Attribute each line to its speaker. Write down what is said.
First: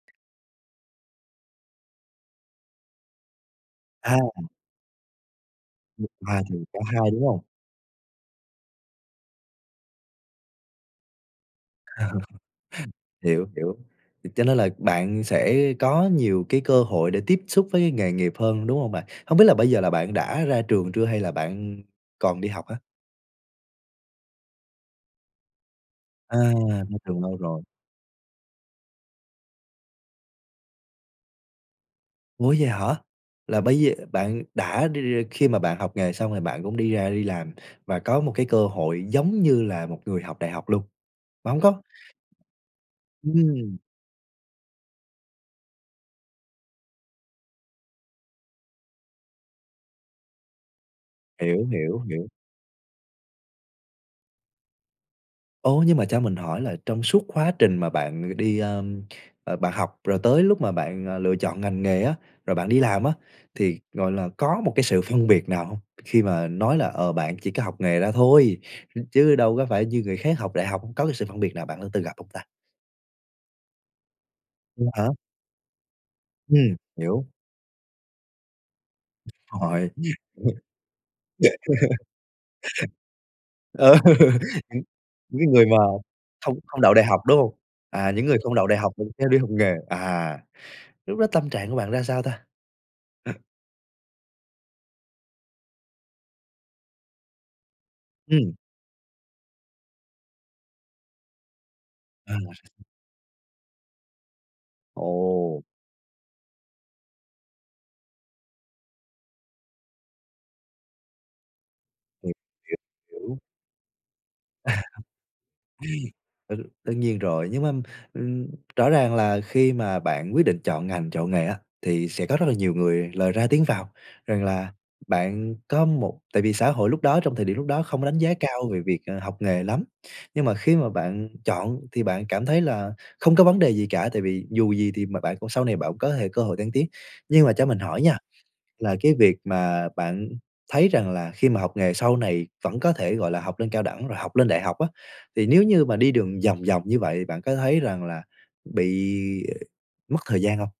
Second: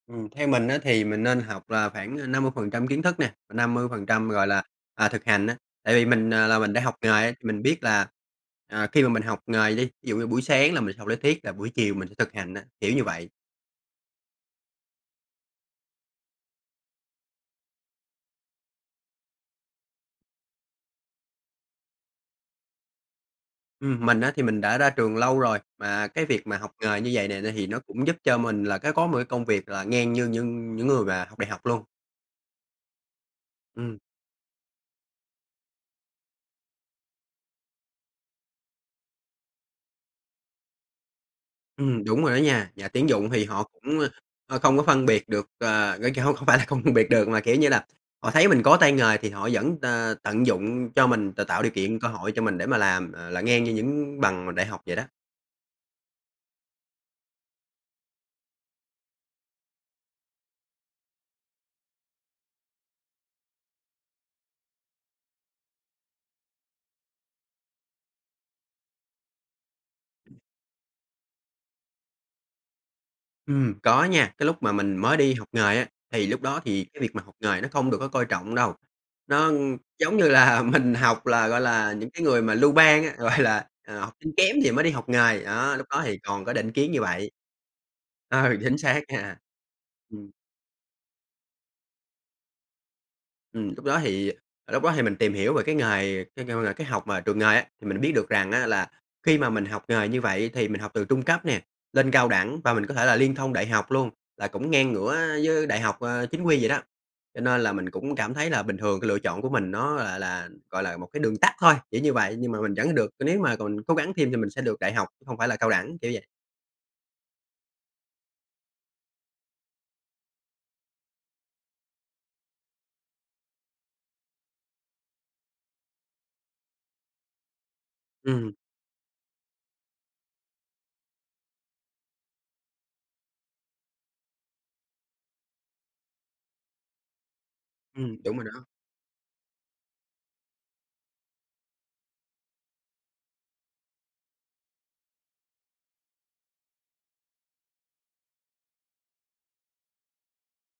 Speaker 1: Ừm, theo mình á thì mình nên học là khoảng, à, 50% kiến thức nè và năm mươi phần
Speaker 2: À!
Speaker 1: trăm, gọi là, à, thực hành á. Tại vì
Speaker 2: [unintelligible]
Speaker 1: mình,
Speaker 2: Và
Speaker 1: à, là
Speaker 2: được
Speaker 1: mình
Speaker 2: cả
Speaker 1: đã học nghề
Speaker 2: hai, đúng
Speaker 1: á
Speaker 2: hông?
Speaker 1: thì mình biết là, à, khi mà mình học nghề đi, thí dụ như buổi sáng là mình học lý thuyết là buổi chiều mình sẽ thực hành á, kiểu như vậy.
Speaker 2: Hiểu, hiểu. Vậy cho nên là bạn sẽ có nhiều cái cơ hội để tiếp xúc với cái nghề nghiệp hơn, đúng hông bạn? Hông biết là bây giờ là bạn đã ra trường chưa hay là bạn còn đi học hả?
Speaker 1: Ừm, mình á thì mình đã ra trường lâu rồi, mà cái
Speaker 2: À,
Speaker 1: việc mà học
Speaker 2: ra
Speaker 1: nghề như
Speaker 2: trường
Speaker 1: vầy nè
Speaker 2: lâu
Speaker 1: ấy
Speaker 2: rồi.
Speaker 1: thì nó cũng giúp cho mình là cái có một cái công việc là ngang như nhưng những người mà học đại học luôn.
Speaker 2: Ủa vậy hả? Là bây giờ
Speaker 1: Ừm.
Speaker 2: bạn đã đi đi khi mà bạn học nghề xong rồi bạn cũng đi ra đi làm và có một cái cơ hội giống như là một người học đại học luôn? Bạn hổng có
Speaker 1: Ừm, đúng rồi đó nha, nhà tuyển dụng thì họ
Speaker 2: Ừm!
Speaker 1: cũng, ờ, không có phân biệt được, ờ, cái không, không phải là không phân biệt được mà, kiểu như là, họ thấy mình có tay nghề thì họ vẫn, ờ, tận dụng cho mình, t tạo
Speaker 2: Hiểu,
Speaker 1: điều
Speaker 2: hiểu,
Speaker 1: kiện, cơ
Speaker 2: hiểu.
Speaker 1: hội cho mình để mà làm, à, là ngang như những bằng mà đại học vậy đó.
Speaker 2: Ô, nhưng mà cho mình hỏi là trong suốt quá trình mà bạn đi, ơ, ờ, bạn học rồi tới lúc mà bạn, à, lựa chọn ngành nghề á, rồi bạn đi làm á, thì, gọi là, có một cái sự phân biệt nào hông? Khi mà nói là, ờ, bạn chỉ có học nghề ra thôi, ch chứ đâu có phải như người khác học đại học. Có cái sự phân biệt nào bạn đã từng gặp hông ta?
Speaker 1: Ừm, có nha, cái lúc mà
Speaker 2: V
Speaker 1: mình
Speaker 2: hả?
Speaker 1: mới đi học nghề á, thì lúc đó
Speaker 2: Ừm,
Speaker 1: thì cái việc mà
Speaker 2: hiểu.
Speaker 1: học nghề nó không được có coi trọng đâu, nó
Speaker 2: Rồi.
Speaker 1: giống như là mình học là, gọi là, những cái người mà lưu ban á, gọi là,
Speaker 2: Ừ,
Speaker 1: à, học sinh kém thì
Speaker 2: nh
Speaker 1: mới đi học
Speaker 2: những
Speaker 1: nghề,
Speaker 2: cái người
Speaker 1: đó,
Speaker 2: mà
Speaker 1: lúc đó thì còn có
Speaker 2: không
Speaker 1: định
Speaker 2: không
Speaker 1: kiến
Speaker 2: đậu
Speaker 1: như
Speaker 2: đại học,
Speaker 1: vậy.
Speaker 2: đúng hông? À, những người không
Speaker 1: Ừ,
Speaker 2: đậu
Speaker 1: chính
Speaker 2: đại học
Speaker 1: xác
Speaker 2: mỉnh mới
Speaker 1: nha.
Speaker 2: đi học nghề,
Speaker 1: Ừm.
Speaker 2: à. Lúc đó tâm trạng của bạn ra sao ta?
Speaker 1: Ừm, lúc đó thì ờ, lúc đó thì mình tìm hiểu về cái nghề kêu kêu là cái học mà trường nghề á, thì mình biết được rằng
Speaker 2: Ừm!
Speaker 1: á là khi mà mình học nghề như vậy thì mình học từ trung cấp nè, lên cao
Speaker 2: À.
Speaker 1: đẳng và mình có thể là liên thông đại học luôn, là cũng ngang ngửa
Speaker 2: Ồ.
Speaker 1: với đại học, à, chính quy vậy đó, cho nên là mình cũng cảm thấy là bình thường lựa chọn của mình nó là là, gọi là, một cái đường tắt thôi, kiểu như
Speaker 2: Hiểu,
Speaker 1: vậy, nhưng mà mình vẫn được
Speaker 2: hiểu.
Speaker 1: nếu mà còn cố gắng thêm thì mình sẽ được đại học chứ không phải là cao đẳng, kiểu vậy.
Speaker 2: Đ đương nhiên rồi, nhưng mà, ừm, rõ ràng là khi mà bạn quyết định chọn ngành, chọn nghề á, thì sẽ có rất là nhiều người lời ra tiếng vào rằng là bạn có một tại vì xã hội lúc đó, trong thời điểm lúc đó không có đánh giá
Speaker 1: Ừm.
Speaker 2: cao về việc, ờ, học nghề lắm, nhưng mà khi mà bạn chọn thì bạn cảm thấy là không có vấn đề gì cả, tại vì dù gì thì mà bạn cũng sau này bạn cũng có thể cơ hội thăng tiến. Nhưng mà cho mình hỏi
Speaker 1: Ừm,
Speaker 2: nha,
Speaker 1: đúng rồi đó.
Speaker 2: là cái việc mà bạn thấy rằng là khi mà học nghề sau này vẫn có thể, gọi là, học lên cao đẳng rồi học lên đại học á, thì nếu như mà đi đường vòng vòng như vậy thì bạn có thấy rằng là bị mất thời gian hông?